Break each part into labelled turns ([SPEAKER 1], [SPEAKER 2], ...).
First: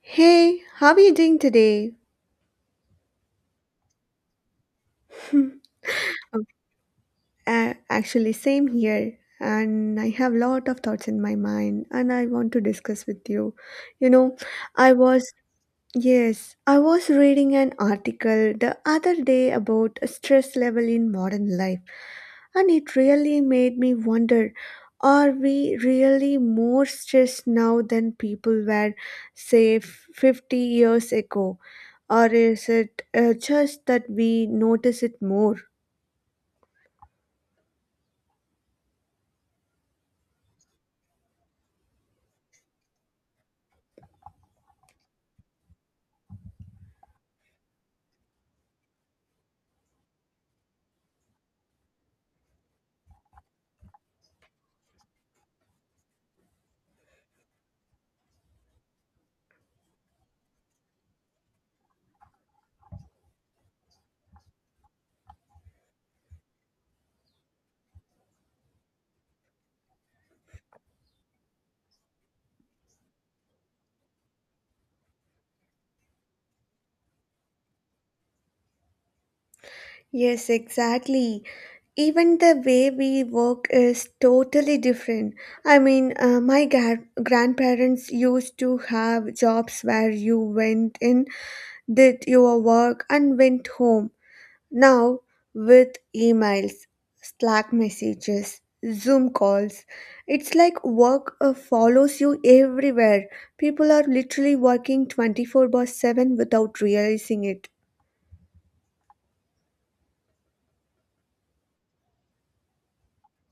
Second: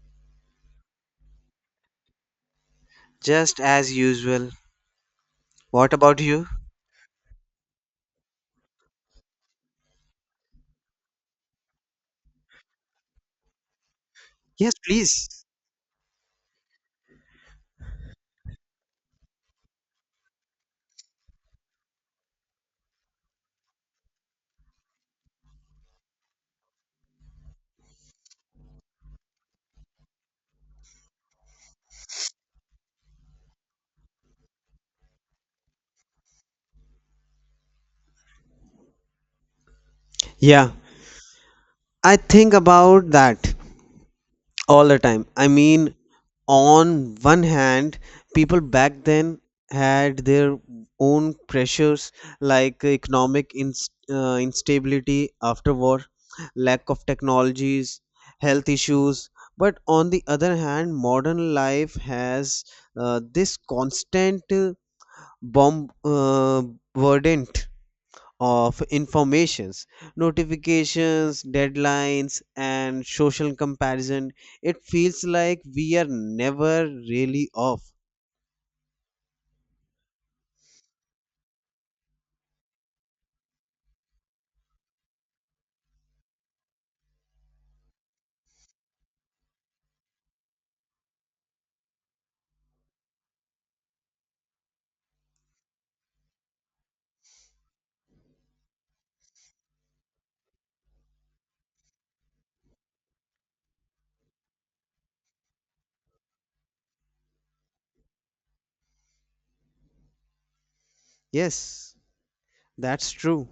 [SPEAKER 1] Hey, how are you doing today?
[SPEAKER 2] Just as usual.
[SPEAKER 1] Hmm.
[SPEAKER 2] What about
[SPEAKER 1] Oh,
[SPEAKER 2] you?
[SPEAKER 1] actually, same here. And I have lot of thoughts in my mind, and I want to discuss with you. You know,
[SPEAKER 2] Yes,
[SPEAKER 1] I was,
[SPEAKER 2] please.
[SPEAKER 1] yes, I was reading an article the other day about stress level in modern life, and it really made me wonder, are we really more stressed now than people were, say, 50 years ago? Or is it just that we notice it more?
[SPEAKER 2] Yeah, I think about that all the time. I mean, on one hand, people back then had their own pressures like economic instability after war, lack of technologies, health issues. But on the other hand, modern life has this constant bomb burden of informations, notifications, deadlines, and social comparison. It feels like we are never really off.
[SPEAKER 1] Yes, exactly. Even the way we work is totally different. I mean, my grandparents used to have jobs where you went in, did your work, and went home. Now, with emails, Slack messages, Zoom calls, it's like work follows you everywhere. People are literally working 24/7 without realizing it.
[SPEAKER 2] Yes, that's true,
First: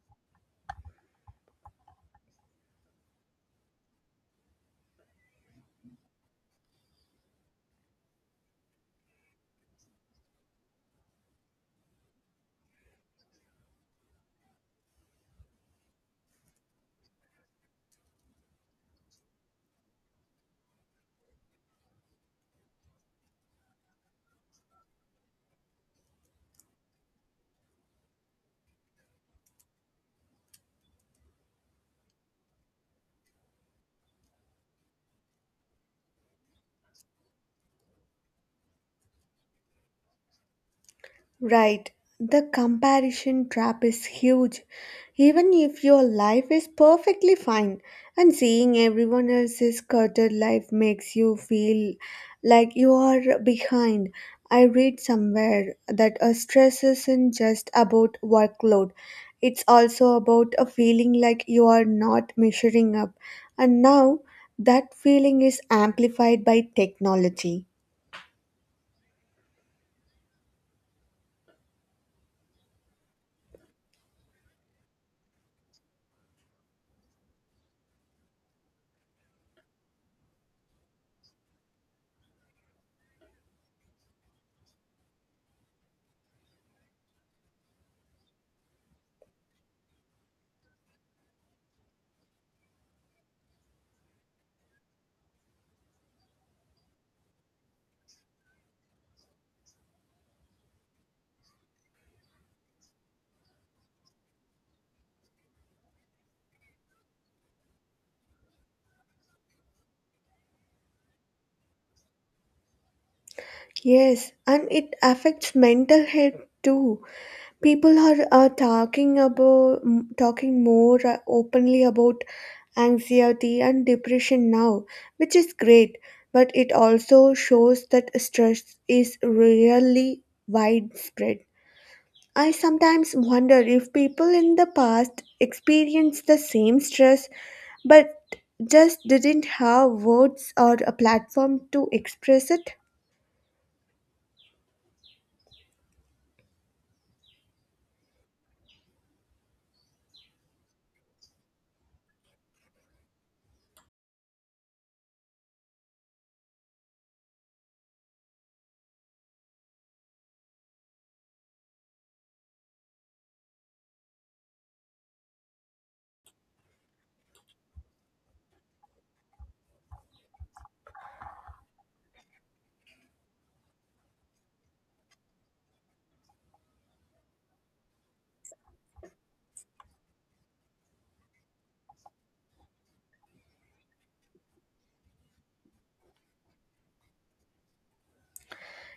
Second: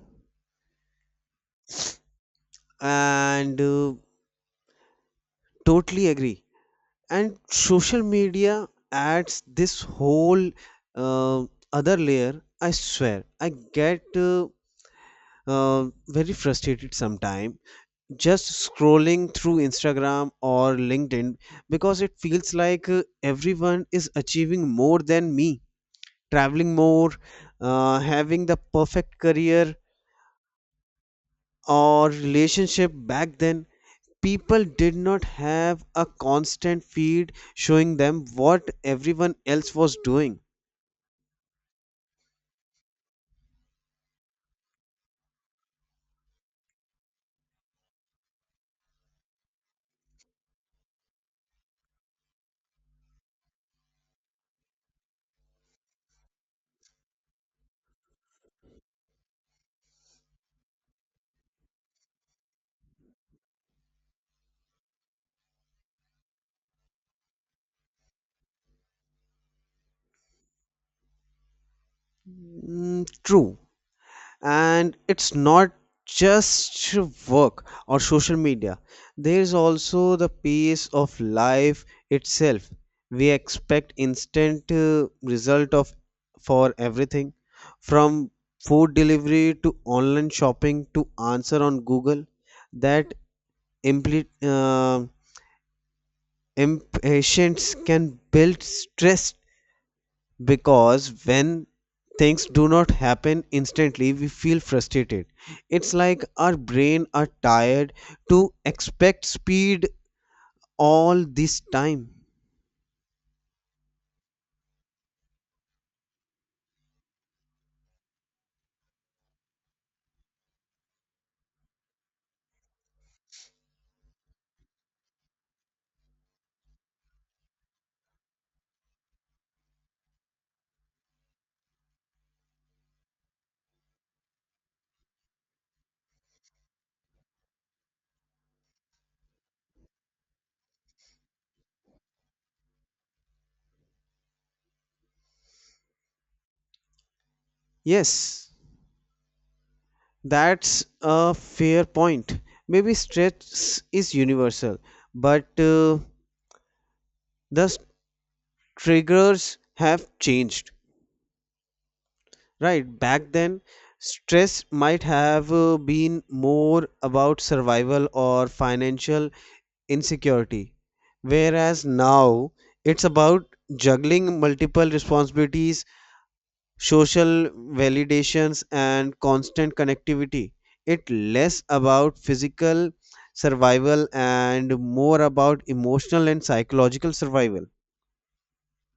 [SPEAKER 2] and totally agree. And social media adds this whole uh, other layer. I swear I get uh, very frustrated sometimes just scrolling through Instagram or LinkedIn, because it feels like everyone is achieving more than me, traveling more, having the perfect career or relationship. Back then, people did not have a constant feed showing them what everyone else was doing.
[SPEAKER 1] Right, the comparison trap is huge. Even if your life is perfectly fine and seeing everyone else's cluttered life makes you feel like you are behind. I read somewhere that a stress isn't just about workload. It's also about a feeling like you are not measuring up. And now that feeling is amplified by technology.
[SPEAKER 2] Mm, true, and it's not just work or social media. There's also the pace of life itself. We expect instant result of for everything, from food delivery to online shopping to answer on Google. That impli- uh, impatience can build stress, because when things do not happen instantly we feel frustrated. It's like our brain are tired to expect speed all this time.
[SPEAKER 1] Yes, and it affects mental health too. People are talking about talking more openly about anxiety and depression now, which is great, but it also shows that stress is really widespread. I sometimes wonder if people in the past experienced the same stress but just didn't have words or a platform to express it.
[SPEAKER 2] Yes, that's a fair point. Maybe stress is universal, but the s- triggers have changed, right? Back then, stress might have been more about survival or financial insecurity. Whereas now it's about juggling multiple responsibilities, social validations, and constant connectivity. It's less about physical survival and more about emotional and psychological survival.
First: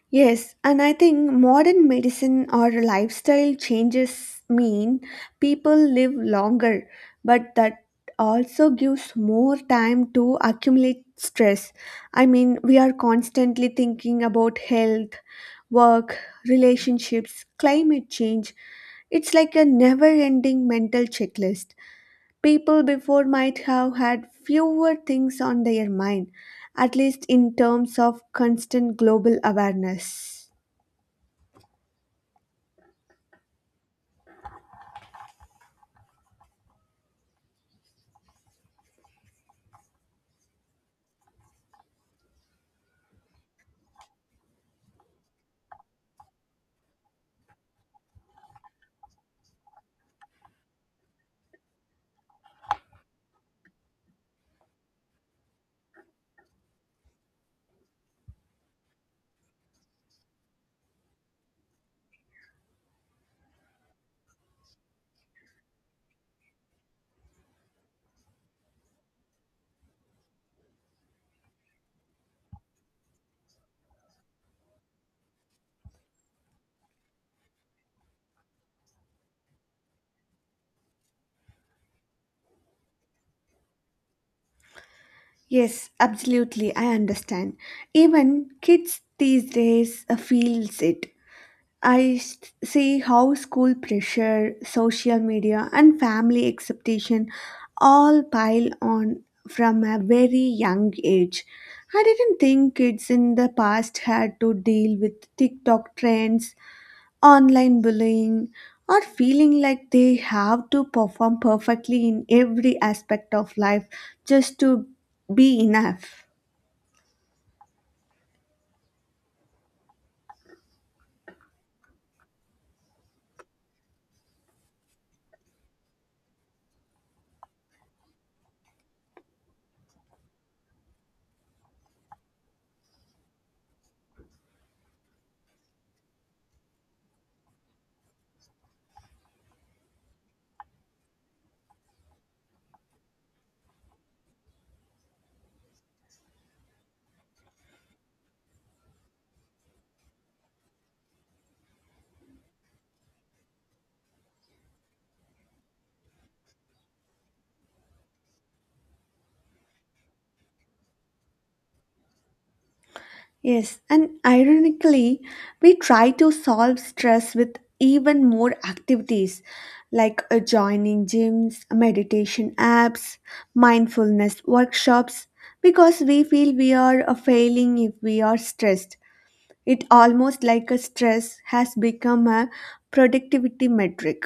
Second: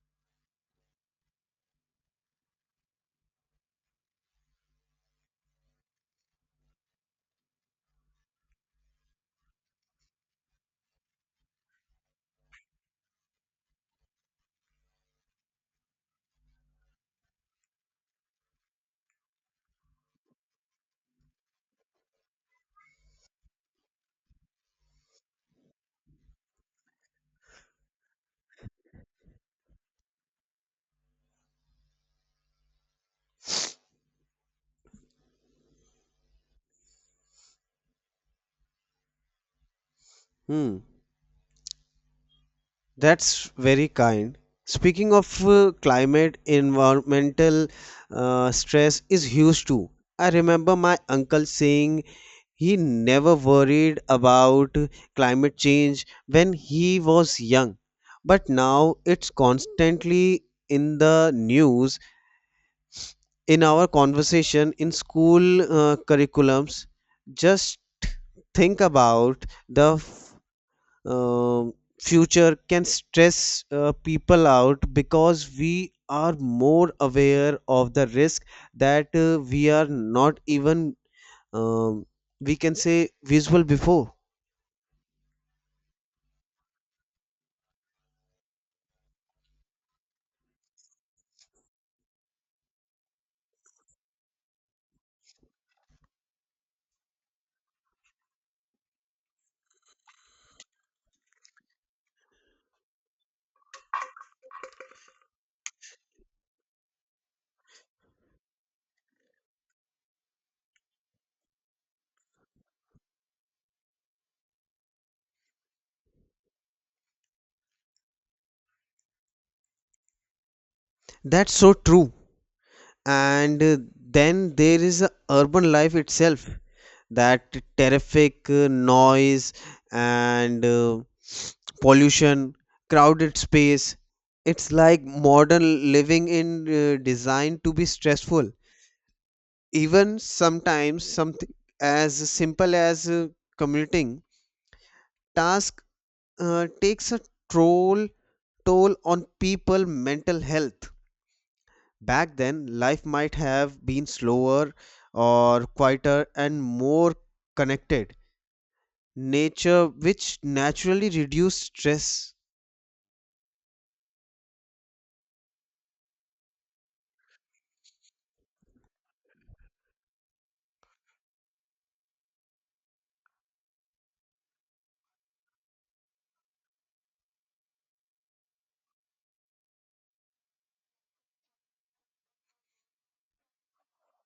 [SPEAKER 1] Yes, and I think modern medicine or lifestyle changes mean people live longer, but that also gives more time to accumulate stress. I mean, we are constantly thinking about health, work, relationships, climate change. It's like a never ending mental checklist. People before might have had fewer things on their mind, at least in terms of constant global awareness.
[SPEAKER 2] Hmm, that's very kind. Speaking of climate, environmental stress is huge too. I remember my uncle saying he never worried about climate change when he was young, but now it's constantly in the news, in our conversation, in school curriculums. Just think about the f- um future can stress people out because we are more aware of the risk that we are not even um, we can say visual before.
[SPEAKER 1] Yes, absolutely, I understand. Even kids these days feels it. I see how school pressure, social media, and family expectation all pile on from a very young age. I didn't think kids in the past had to deal with TikTok trends, online bullying, or feeling like they have to perform perfectly in every aspect of life just to be enough.
[SPEAKER 2] That's so true. And then there is urban life itself, that terrific noise and pollution, crowded space. It's like modern living in designed to be stressful. Even sometimes something as simple as commuting task takes a troll toll on people mental health. Back then, life might have been slower or quieter and more connected. Nature, which naturally reduced stress.
[SPEAKER 1] Yes, and ironically, we try to solve stress with even more activities like joining gyms, meditation apps, mindfulness workshops because we feel we are failing if we are stressed. It almost like a stress has become a productivity metric.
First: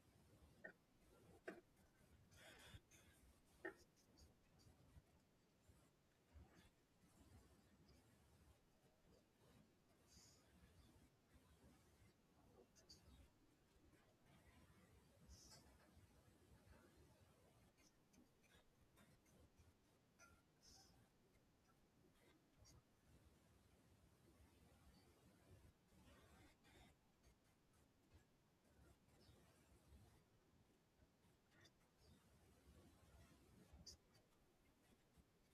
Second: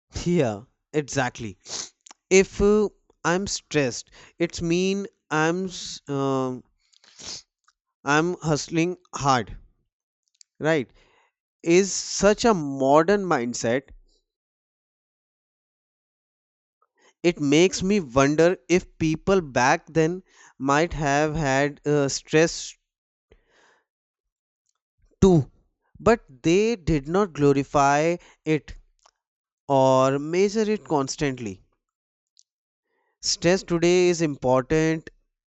[SPEAKER 2] Yeah, exactly. If I'm stressed, it's mean I'm s- um I'm hustling hard, right? Is such a modern mindset. It makes me wonder if people back then might have had stress too, but they did not glorify it or measure it constantly. Stress today is important,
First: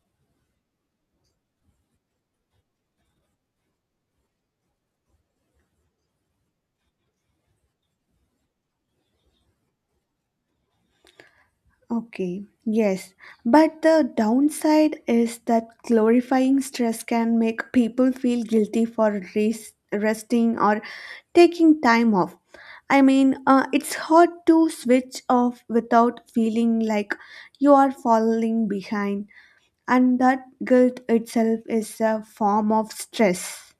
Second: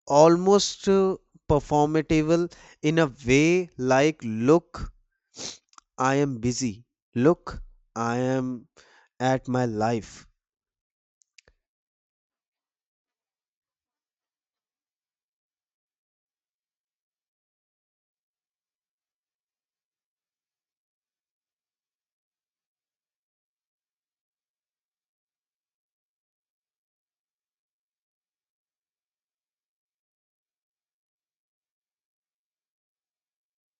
[SPEAKER 2] almost performatival in a way, like, look, I am busy, look, I am at my life.
[SPEAKER 1] Okay, yes, but the downside is that glorifying stress can make people feel guilty for resting or taking time off. I mean, it's hard to switch off without feeling like you are falling behind, and that guilt itself is a form of stress.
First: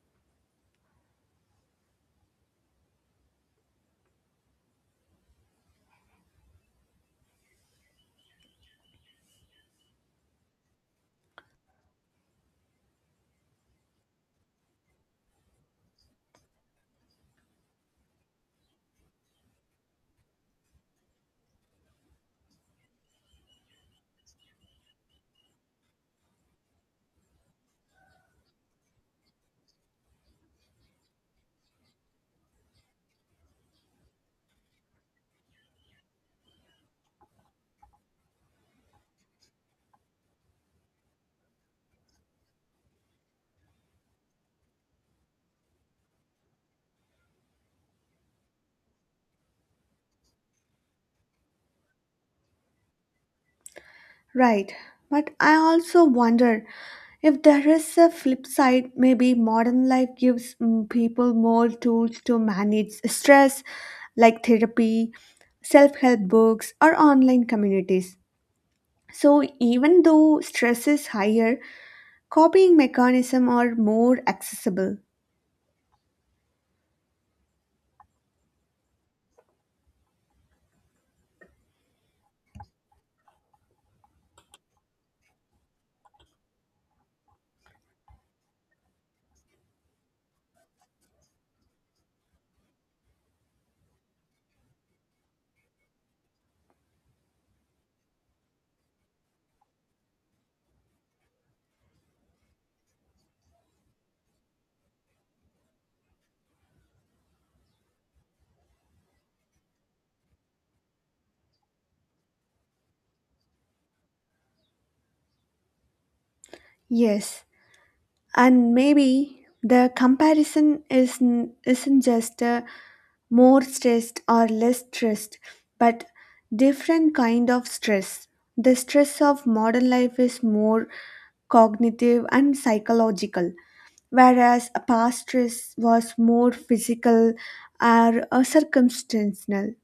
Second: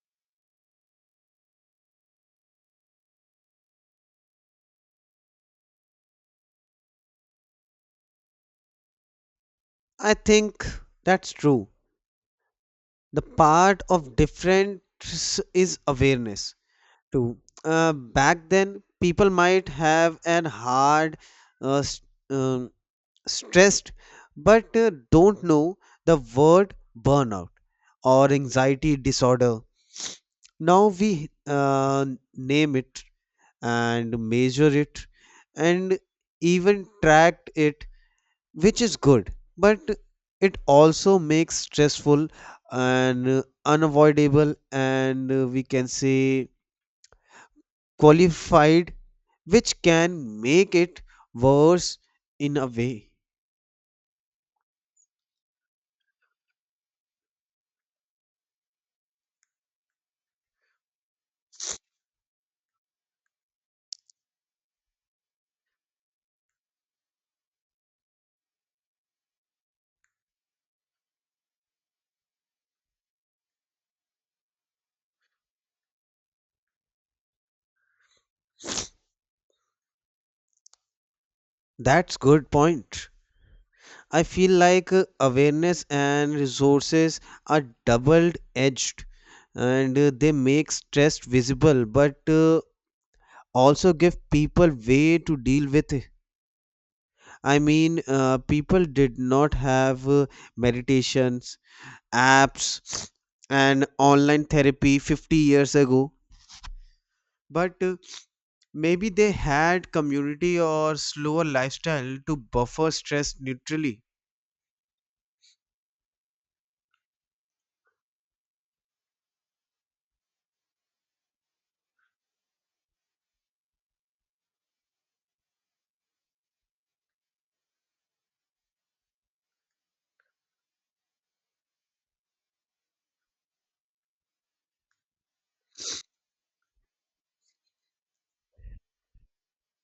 [SPEAKER 2] I think that's true. The part of difference is awareness too. Back then, people might have an hard uh, s- um, stressed, but don't know the word burnout or anxiety disorder. Now we name it and measure it and even track it, which is good, but it also makes stressful and unavoidable and we can say qualified, which can make it worse in a way.
[SPEAKER 1] Right, but I also wonder if there is a flip side. Maybe modern life gives people more tools to manage stress, like therapy, self help books, or online communities. So, even though stress is higher, coping mechanisms are more accessible.
[SPEAKER 2] That's good point. I feel like awareness and resources are double edged, and they make stress visible but also give people way to deal with it. I mean, people did not have meditations, apps, and online therapy 50 years ago. But maybe they had community or slower lifestyle to buffer stress neutrally.
[SPEAKER 1] Yes, and maybe the comparison is, isn't just a more stressed or less stressed but different kind of stress. The stress of modern life is more cognitive and psychological, whereas a past stress was more physical or circumstantial.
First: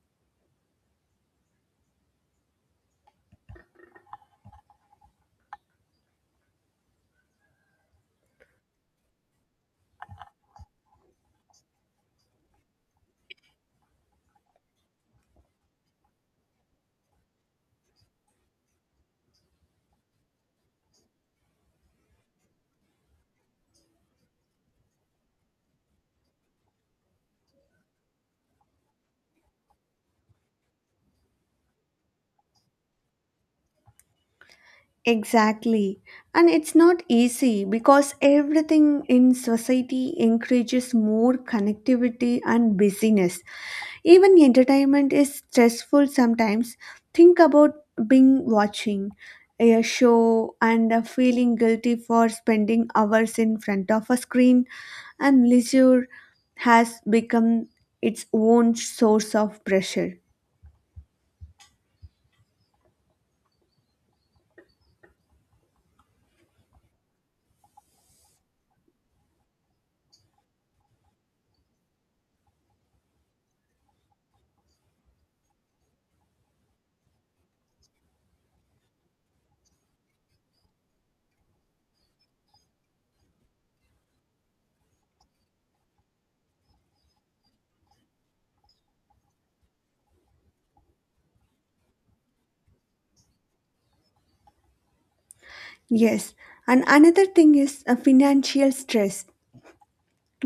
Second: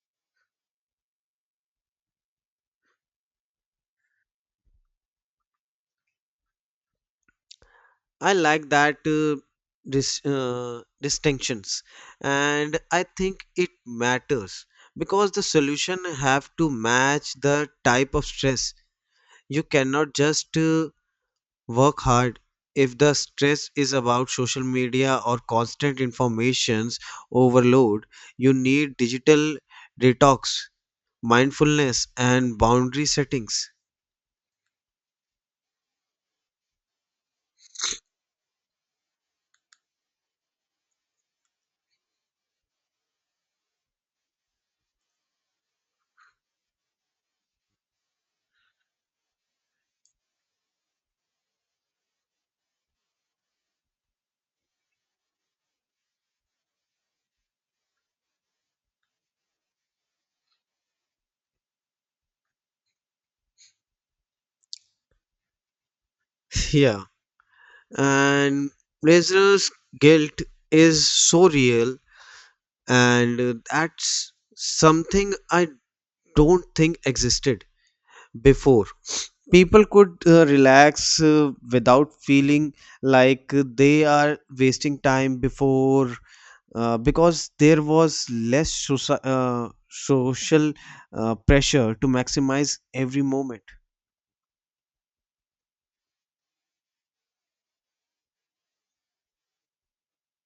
[SPEAKER 2] I like that distinctions, and I think it matters because the solution have to match the type of stress. You cannot just work hard if the stress is about social media or constant informations overload. You need digital detox, mindfulness, and boundary settings.
[SPEAKER 1] Exactly, and it's not easy because everything in society encourages more connectivity and busyness. Even entertainment is stressful sometimes. Think about being watching a show and feeling guilty for spending hours in front of a screen, and leisure has become its own source of pressure.
[SPEAKER 2] Yeah, and listeners' guilt is so real, and that's something I don't think existed before. People could relax without feeling like they are wasting time before, because there was less social pressure to maximize every moment.
[SPEAKER 1] Yes, and another thing is financial stress.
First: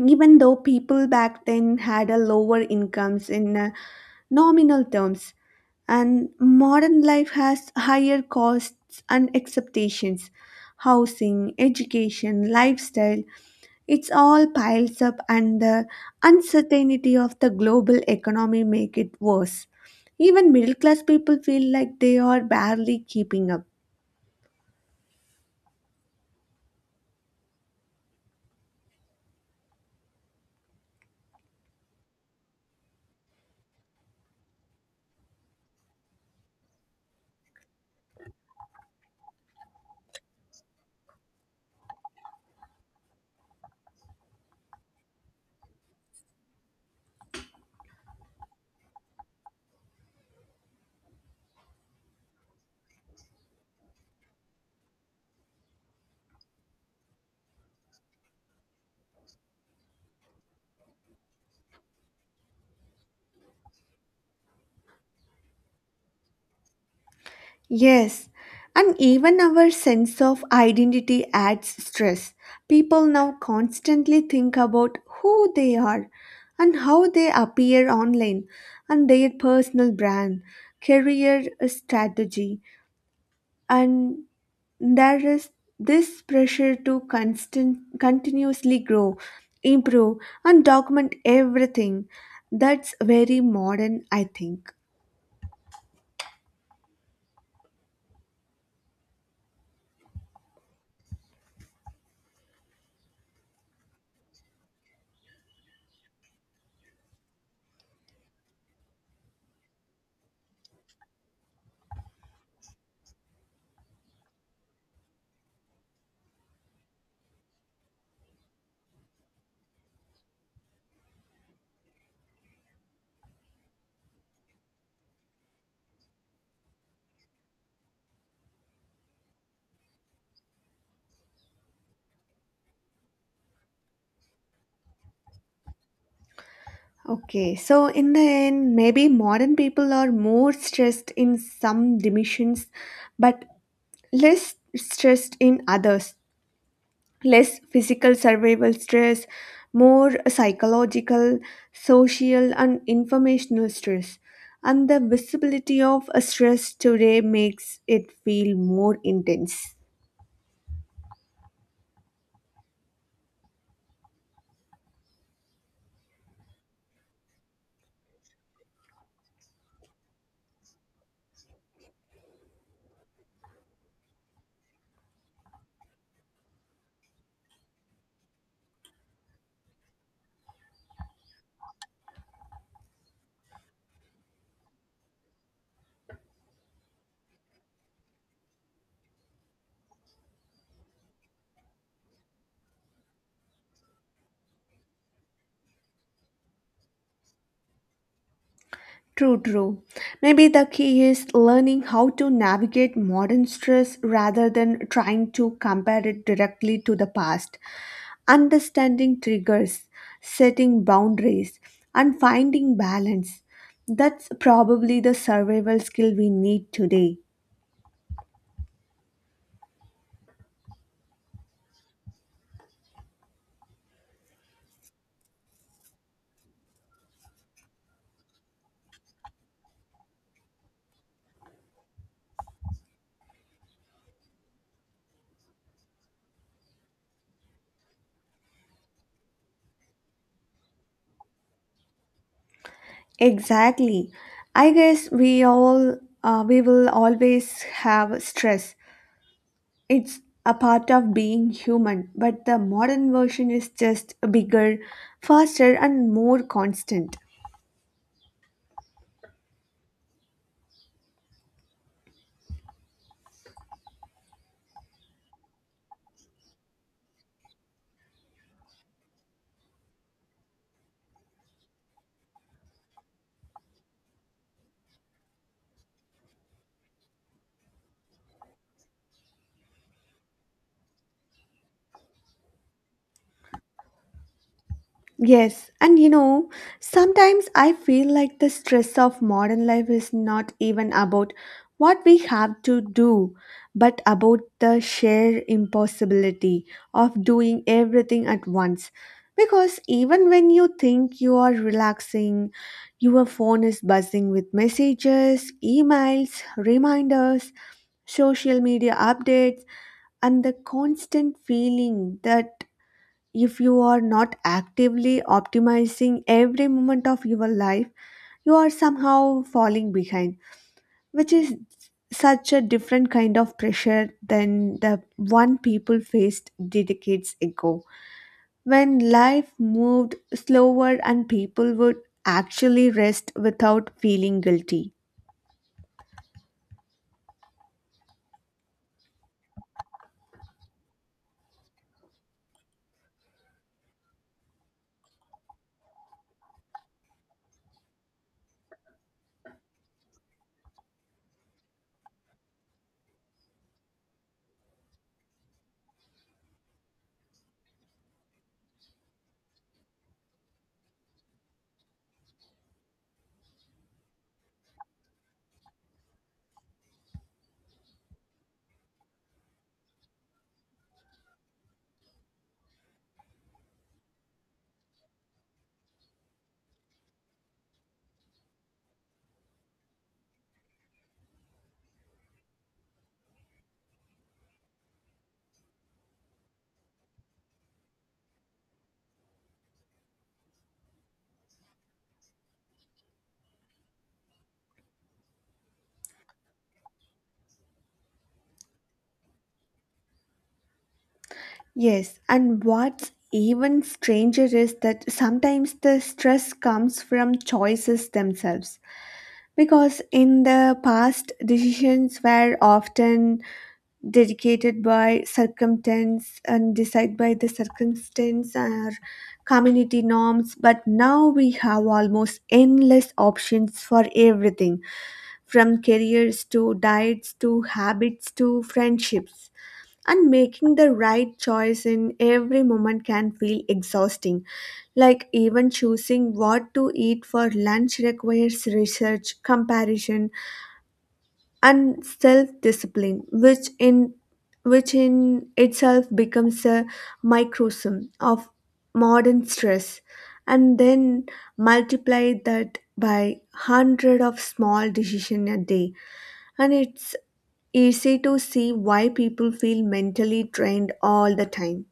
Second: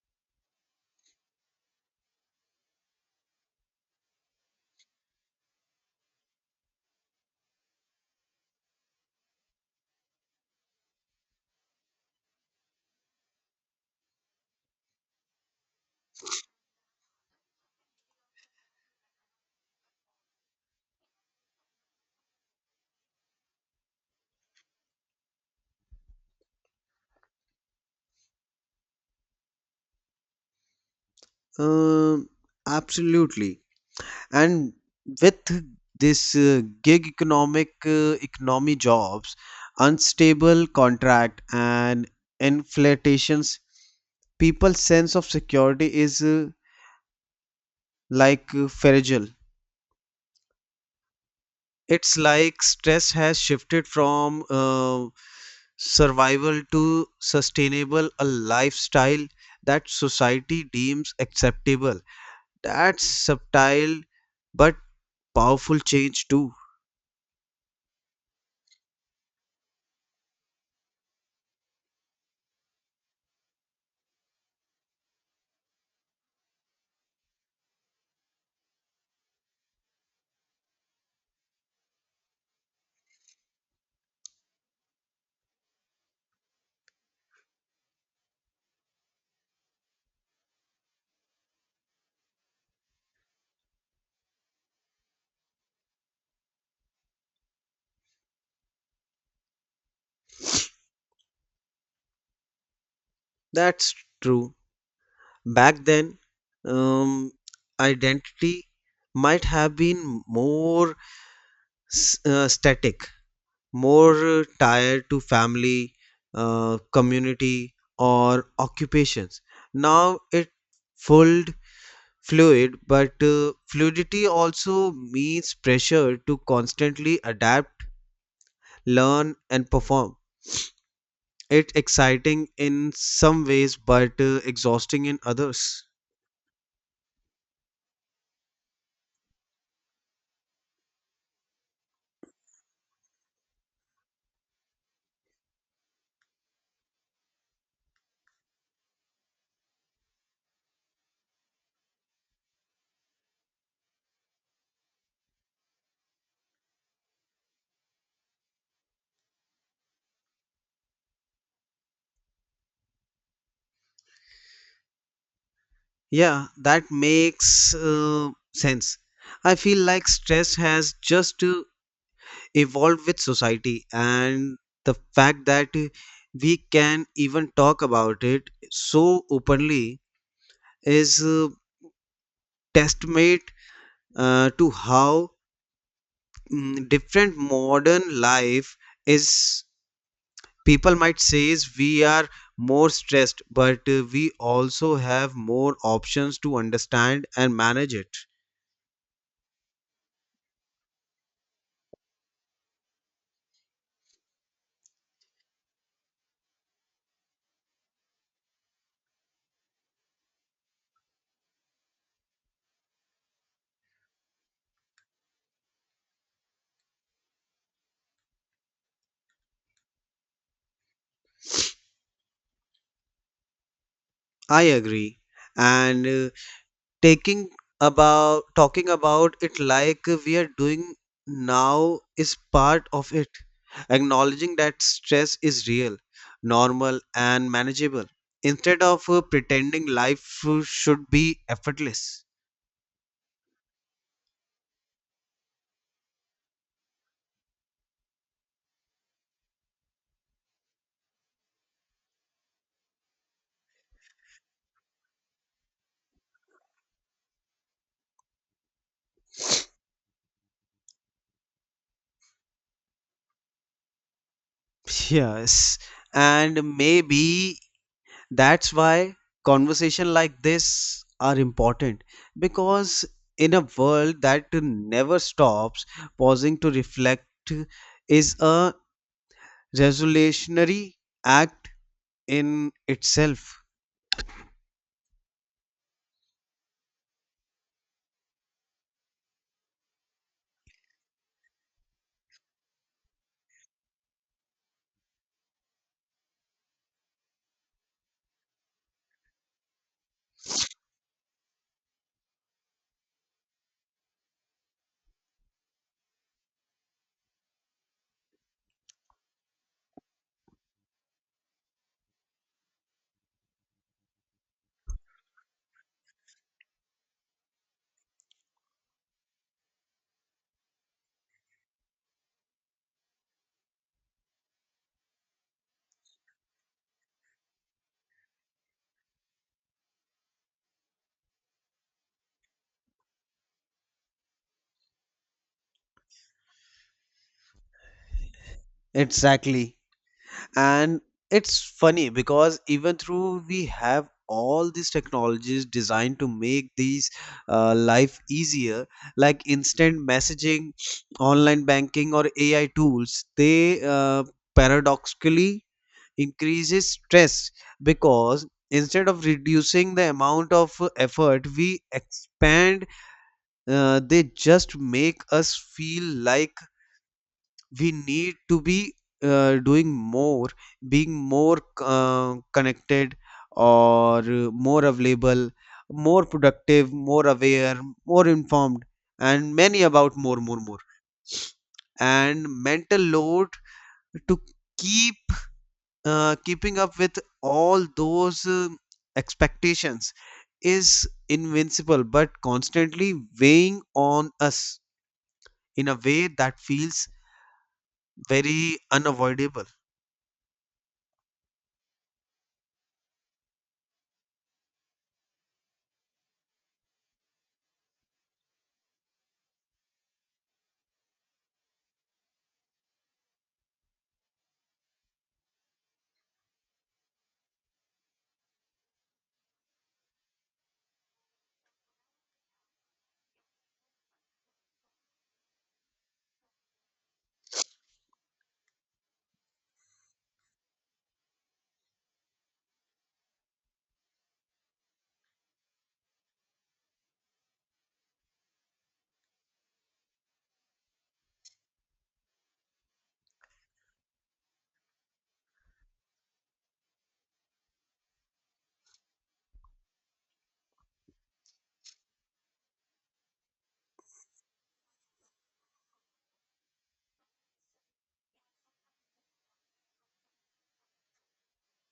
[SPEAKER 1] Even though people back then had a lower incomes in nominal terms and modern life has higher costs and expectations, housing education lifestyle, it's all piles up, and the uncertainty of the global economy make it worse. Even middle class people feel like they are barely keeping up.
[SPEAKER 2] Um, absolutely. And with this gig economic economy jobs, unstable contract, and inflations, people's sense of security is like fragile. It's like stress has shifted from survival to sustainable a lifestyle that society deems acceptable. That's subtle but powerful change too.
[SPEAKER 1] Yes, and even our sense of identity adds stress. People now constantly think about who they are and how they appear online and their personal brand, career strategy, and there is this pressure to constant continuously grow, improve and document everything. That's very modern, I think.
[SPEAKER 2] That's true. Back then, um, identity might have been more static, more tied to family, community, or occupations. Now it fold fluid, but fluidity also means pressure to constantly adapt, learn, and perform. It's exciting in some ways, but exhausting in others.
[SPEAKER 1] Okay, so in the end, maybe modern people are more stressed in some dimensions, but less stressed in others. Less physical survival stress, more psychological, social, and informational stress. And the visibility of a stress today makes it feel more intense.
[SPEAKER 2] Yeah, that makes sense. I feel like stress has just evolved with society, and the fact that we can even talk about it so openly is testament to how different modern life is. People might say is we are more stressed, but we also have more options to understand and manage it.
[SPEAKER 1] True, true. Maybe the key is learning how to navigate modern stress rather than trying to compare it directly to the past. Understanding triggers, setting boundaries, and finding balance. That's probably the survival skill we need today.
[SPEAKER 2] I agree. And taking about talking about it like we are doing now is part of it. Acknowledging that stress is real, normal, and manageable instead of pretending life should be effortless.
[SPEAKER 1] Exactly. I guess we will always have stress. It's a part of being human, but the modern version is just bigger, faster, and more constant.
[SPEAKER 2] Yes. And maybe that's why conversation like this are important, because in a world that never stops, pausing to reflect is a resolutionary act in itself.
[SPEAKER 1] Yes, and you know, sometimes I feel like the stress of modern life is not even about what we have to do, but about the sheer impossibility of doing everything at once. Because even when you think you are relaxing, your phone is buzzing with messages, emails, reminders, social media updates, and the constant feeling that if you are not actively optimizing every moment of your life, you are somehow falling behind, which is such a different kind of pressure than the one people faced decades ago when life moved slower and people would actually rest without feeling guilty.
[SPEAKER 2] Exactly. And it's funny, because even through we have all these technologies designed to make these life easier, like instant messaging, online banking, or AI tools, they paradoxically increases stress, because instead of reducing the amount of effort we expand, they just make us feel like we need to be doing more, being more connected, or more available, more productive, more aware, more informed, and many about more, more, more. And mental load to keep keeping up with all those expectations is invincible but constantly weighing on us in a way that feels very unavoidable.
[SPEAKER 1] Yes, and what's even stranger is that sometimes the stress comes from choices themselves. Because in the past, decisions were often dedicated by circumstance and decided by the circumstance or community norms, but now we have almost endless options for everything, from careers to diets to habits to friendships. And making the right choice in every moment can feel exhausting. Like even choosing what to eat for lunch requires research, comparison, and self-discipline, which in itself becomes a microcosm of modern stress, and then multiply that by hundred of small decision a day, and it's easy to see why people feel mentally drained all the time.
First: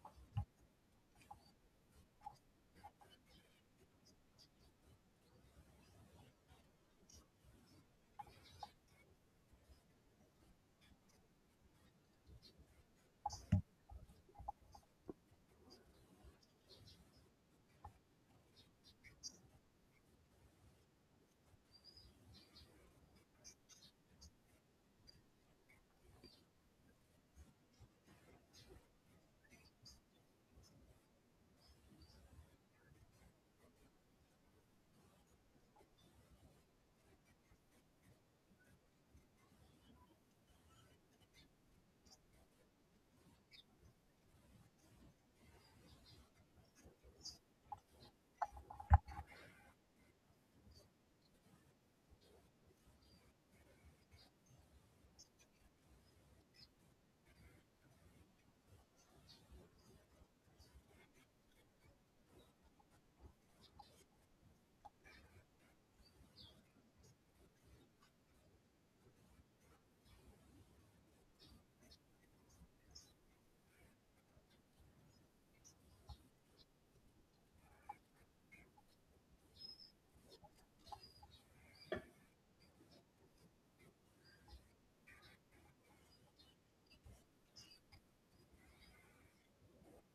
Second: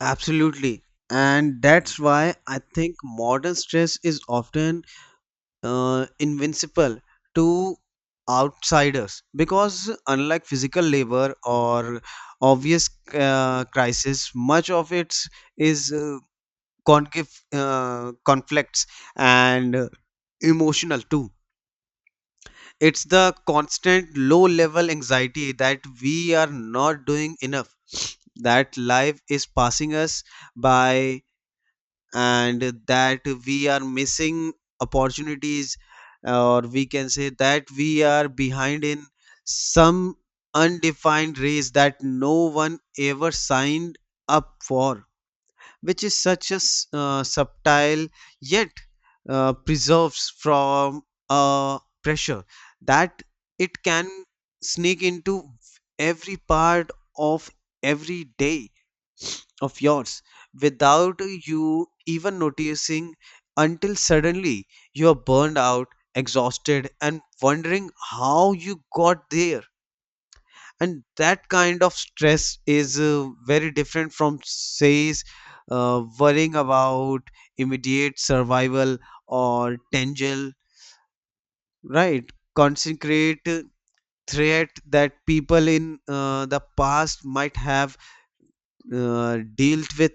[SPEAKER 2] Absolutely. And that's why I think modern stress is often invincible to outsiders, because unlike physical labor or obvious crisis, much of it is conflicts and emotional too. It's the constant low level anxiety that we are not doing enough, that life is passing us by, and that we are missing opportunities, or we can say that we are behind in some undefined race that no one ever signed up for, which is such a subtle yet preserves from uh, pressure that it can sneak into every part of every day of yours without you even noticing, until suddenly you are burned out, exhausted, and wondering how you got there. And that kind of stress is very different from, says, worrying about immediate survival or tangible, right? Consecrate threat that people in the past might have dealt with.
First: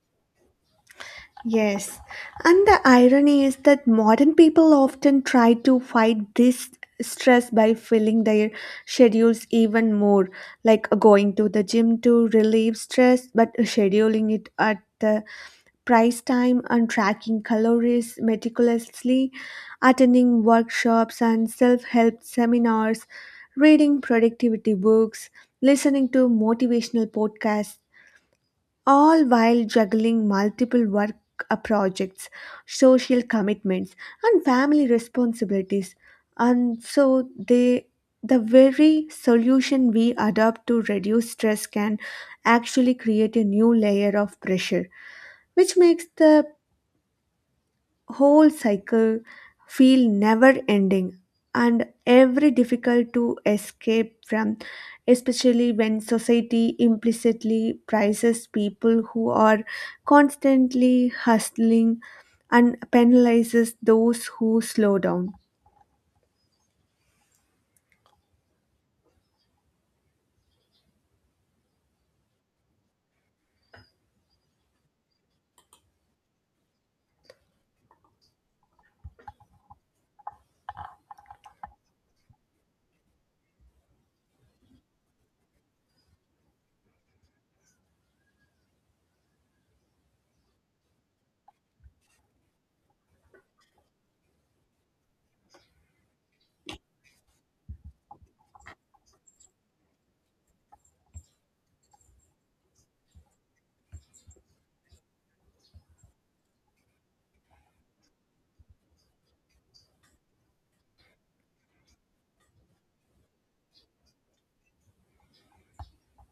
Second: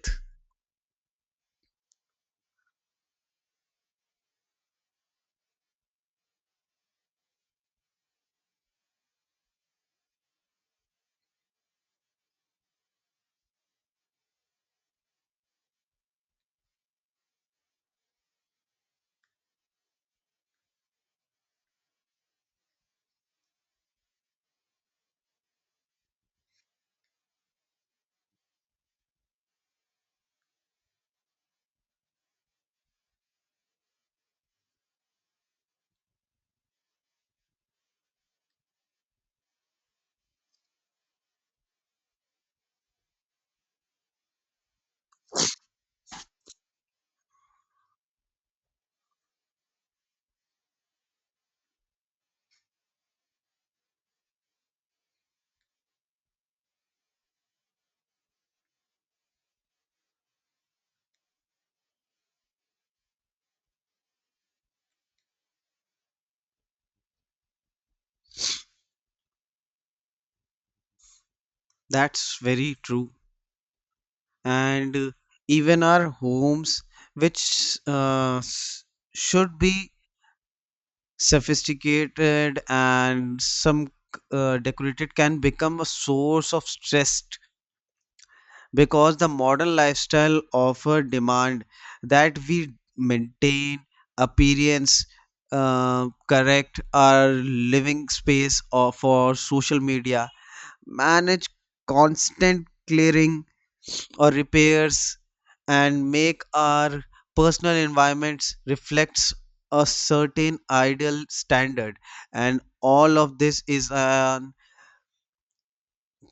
[SPEAKER 1] Yes, and the irony is that modern people often try to fight this stress by filling their schedules even more, like going to the gym to relieve stress, but scheduling it at the price time and tracking calories meticulously, attending workshops and self help seminars, reading productivity books, listening to motivational podcasts all while juggling multiple work projects, social commitments, and family responsibilities. And so they the very solution we adopt to reduce stress can actually create a new layer of pressure, which makes the whole cycle feel never ending and every difficult to escape from, especially when society implicitly prizes people who are constantly hustling and penalizes those who slow down.
[SPEAKER 2] That's very true. And even our homes, which should be sophisticated and some decorated, can become a source of stress, because the modern lifestyle offer demand that we maintain appearance, correct our living space or for social media, manage constant clearing or repairs, and make our personal environments reflects a certain ideal standard. And all of this is on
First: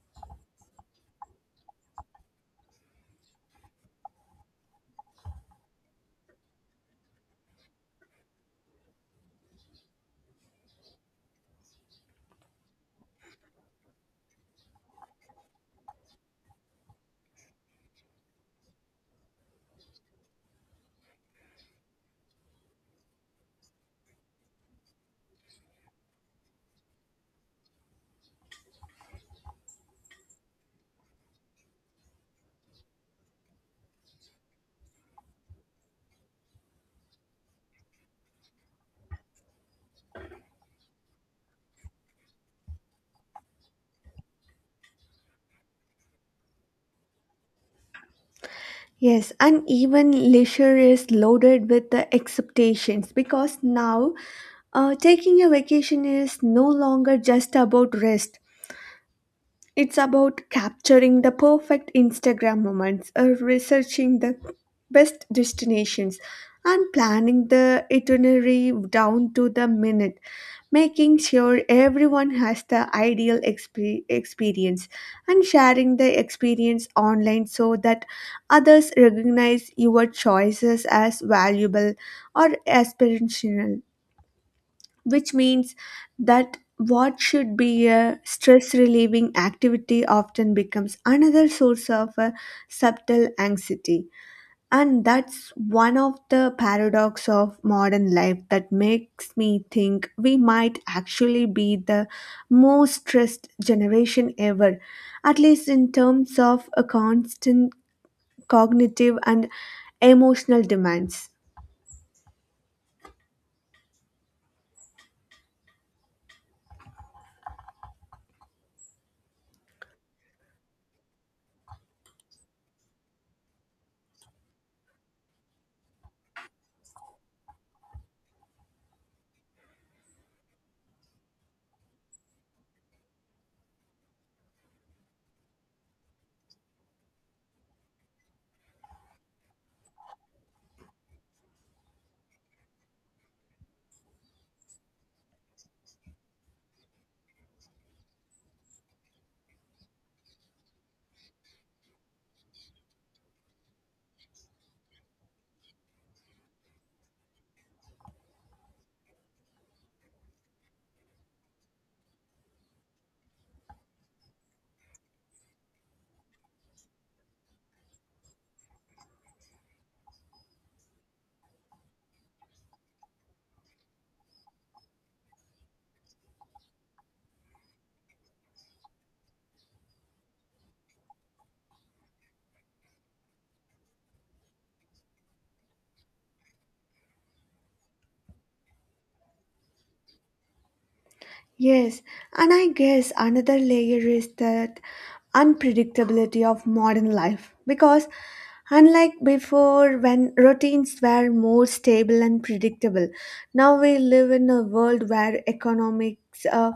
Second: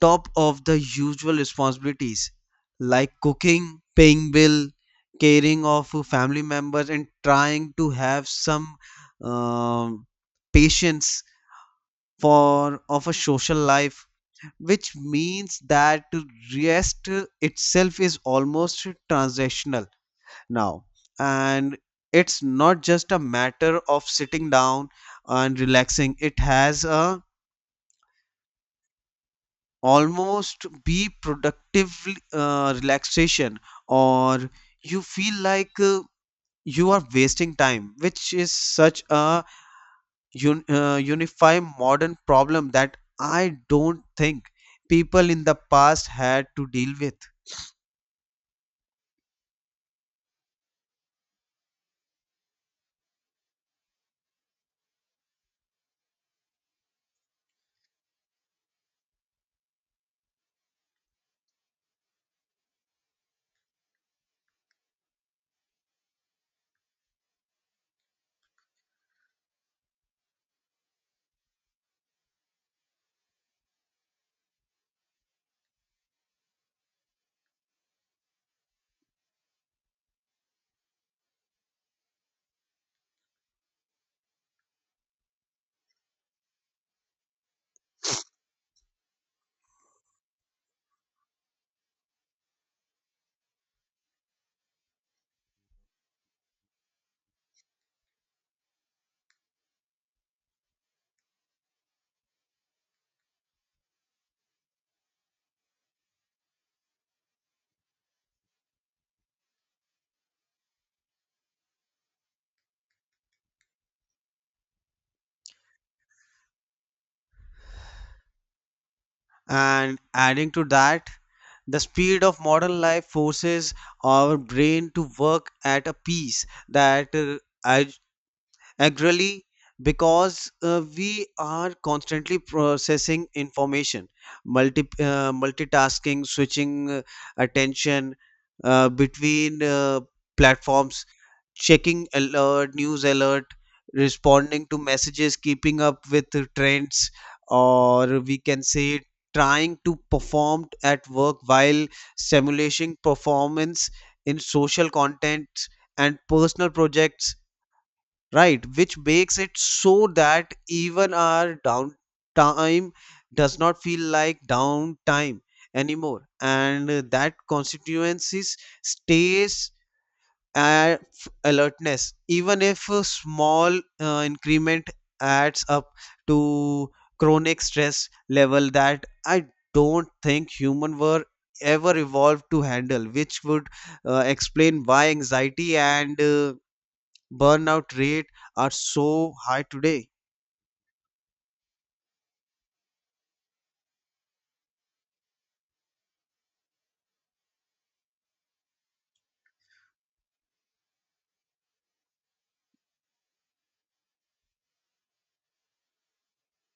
[SPEAKER 2] top of the usual responsibilities like cooking, paying bill, caring of family members, and trying to have some um, patience for of a social life, which means that rest itself is almost transactional now, and it's not just a matter of sitting down and relaxing. It has a almost be productive relaxation, or you feel like you are wasting time, which is such a unify modern problem that I don't think people in the past had to deal with.
[SPEAKER 1] Yes, and even leisure is loaded with the expectations because now taking a vacation is no longer just about rest. It's about capturing the perfect Instagram moments, researching the best destinations, and planning the itinerary down to the minute, making sure everyone has the ideal experience, and sharing the experience online so that others recognize your choices as valuable or aspirational, which means that what should be a stress relieving activity often becomes another source of subtle anxiety. And that's one of the paradox of modern life that makes me think we might actually be the most stressed generation ever, at least in terms of a constant cognitive and emotional demands.
[SPEAKER 2] And adding to that, the speed of modern life forces our brain to work at a pace that Agrally, because we are constantly processing information, multitasking, switching attention between platforms, checking alert, news alert, responding to messages, keeping up with the trends, or we can say trying to perform at work while simulating performance in social content and personal projects, right? Which makes it so that even our downtime does not feel like downtime anymore, and that constituencies stays at alertness. Even if a small increment adds up to chronic stress level that I don't think human were ever evolved to handle, which would explain why anxiety and burnout rate are so high today.
[SPEAKER 1] Yes, and I guess another layer is that unpredictability of modern life, because unlike before when routines were more stable and predictable, now we live in a world where economics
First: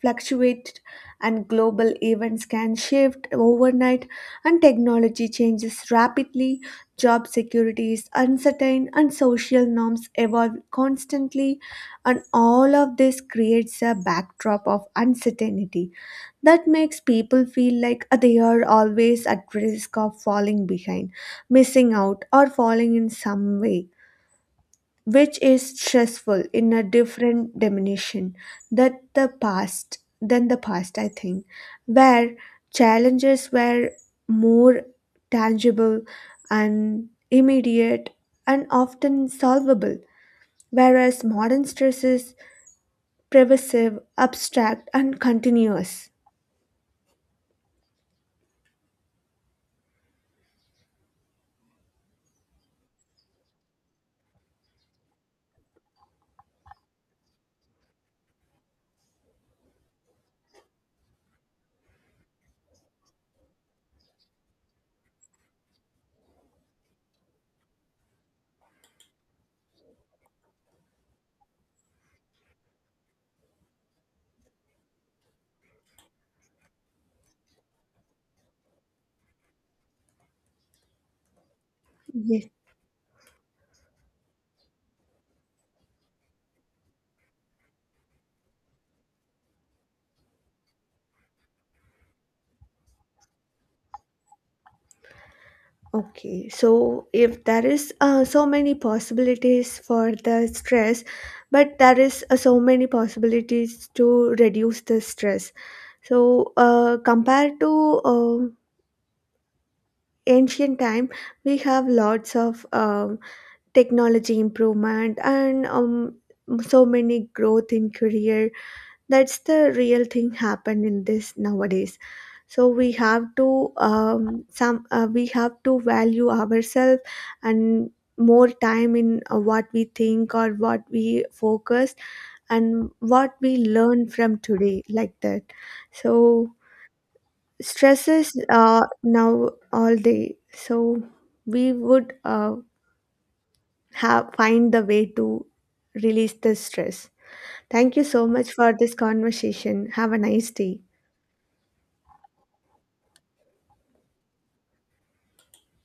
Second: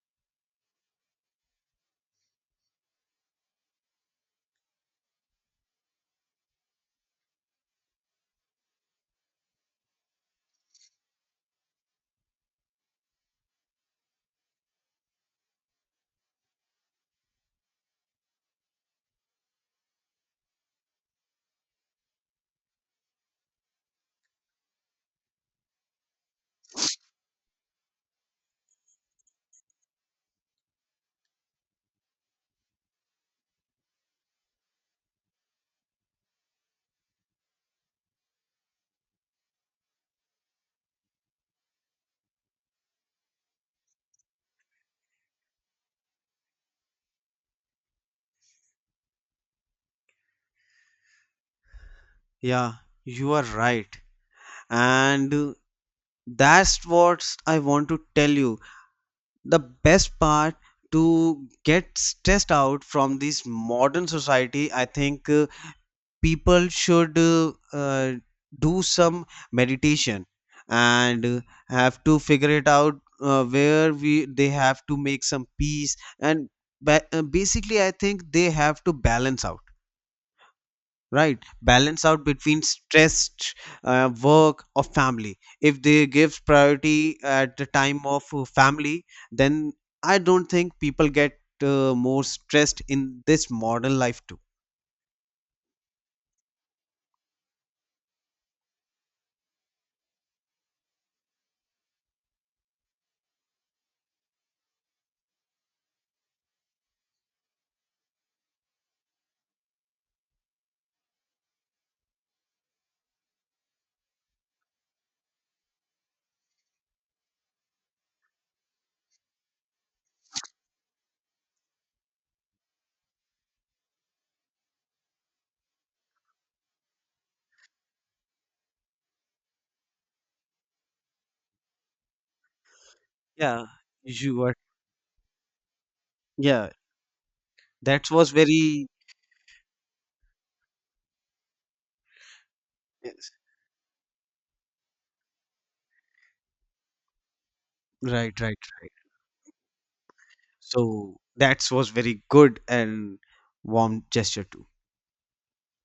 [SPEAKER 1] fluctuate and global events can shift overnight, and technology changes rapidly, job security is uncertain and social norms evolve constantly. And all of this creates a backdrop of uncertainty that makes people feel like they are always at risk of falling behind, missing out or falling in some way, which is stressful in a different dimension that the past than the past, I think, where challenges were more tangible and immediate and often solvable, whereas modern stress is pervasive abstract and continuous.
[SPEAKER 2] Yeah, you are right. And that's what I want to tell you. The best part to get stressed out from this modern society, I think people should do some meditation, and have to figure it out where we they have to make some peace, and basically I think they have to balance out, right? Balance out
[SPEAKER 1] Yes.
[SPEAKER 2] between stress, work or family. If they give priority at the time of family, then I don't think people get more stressed in this modern life too.
[SPEAKER 1] Okay, so if there is so many possibilities for the stress, but there is so many possibilities to reduce the stress. So compared to uh, ancient time, we have lots of technology improvement and so many growth in career. That's the real thing happened in this nowadays. So we have to value ourselves and more time in what we think or what we focus and what we
[SPEAKER 2] Yeah,
[SPEAKER 1] learn from
[SPEAKER 2] you are.
[SPEAKER 1] today like that. So
[SPEAKER 2] Yeah, that
[SPEAKER 1] stresses
[SPEAKER 2] was very.
[SPEAKER 1] now all day, so we would
[SPEAKER 2] Yes.
[SPEAKER 1] have find the way to release the stress. Thank you so
[SPEAKER 2] Right, right,
[SPEAKER 1] much for
[SPEAKER 2] right,
[SPEAKER 1] this conversation. Have a nice day.
[SPEAKER 2] so that was very good and warm gesture too.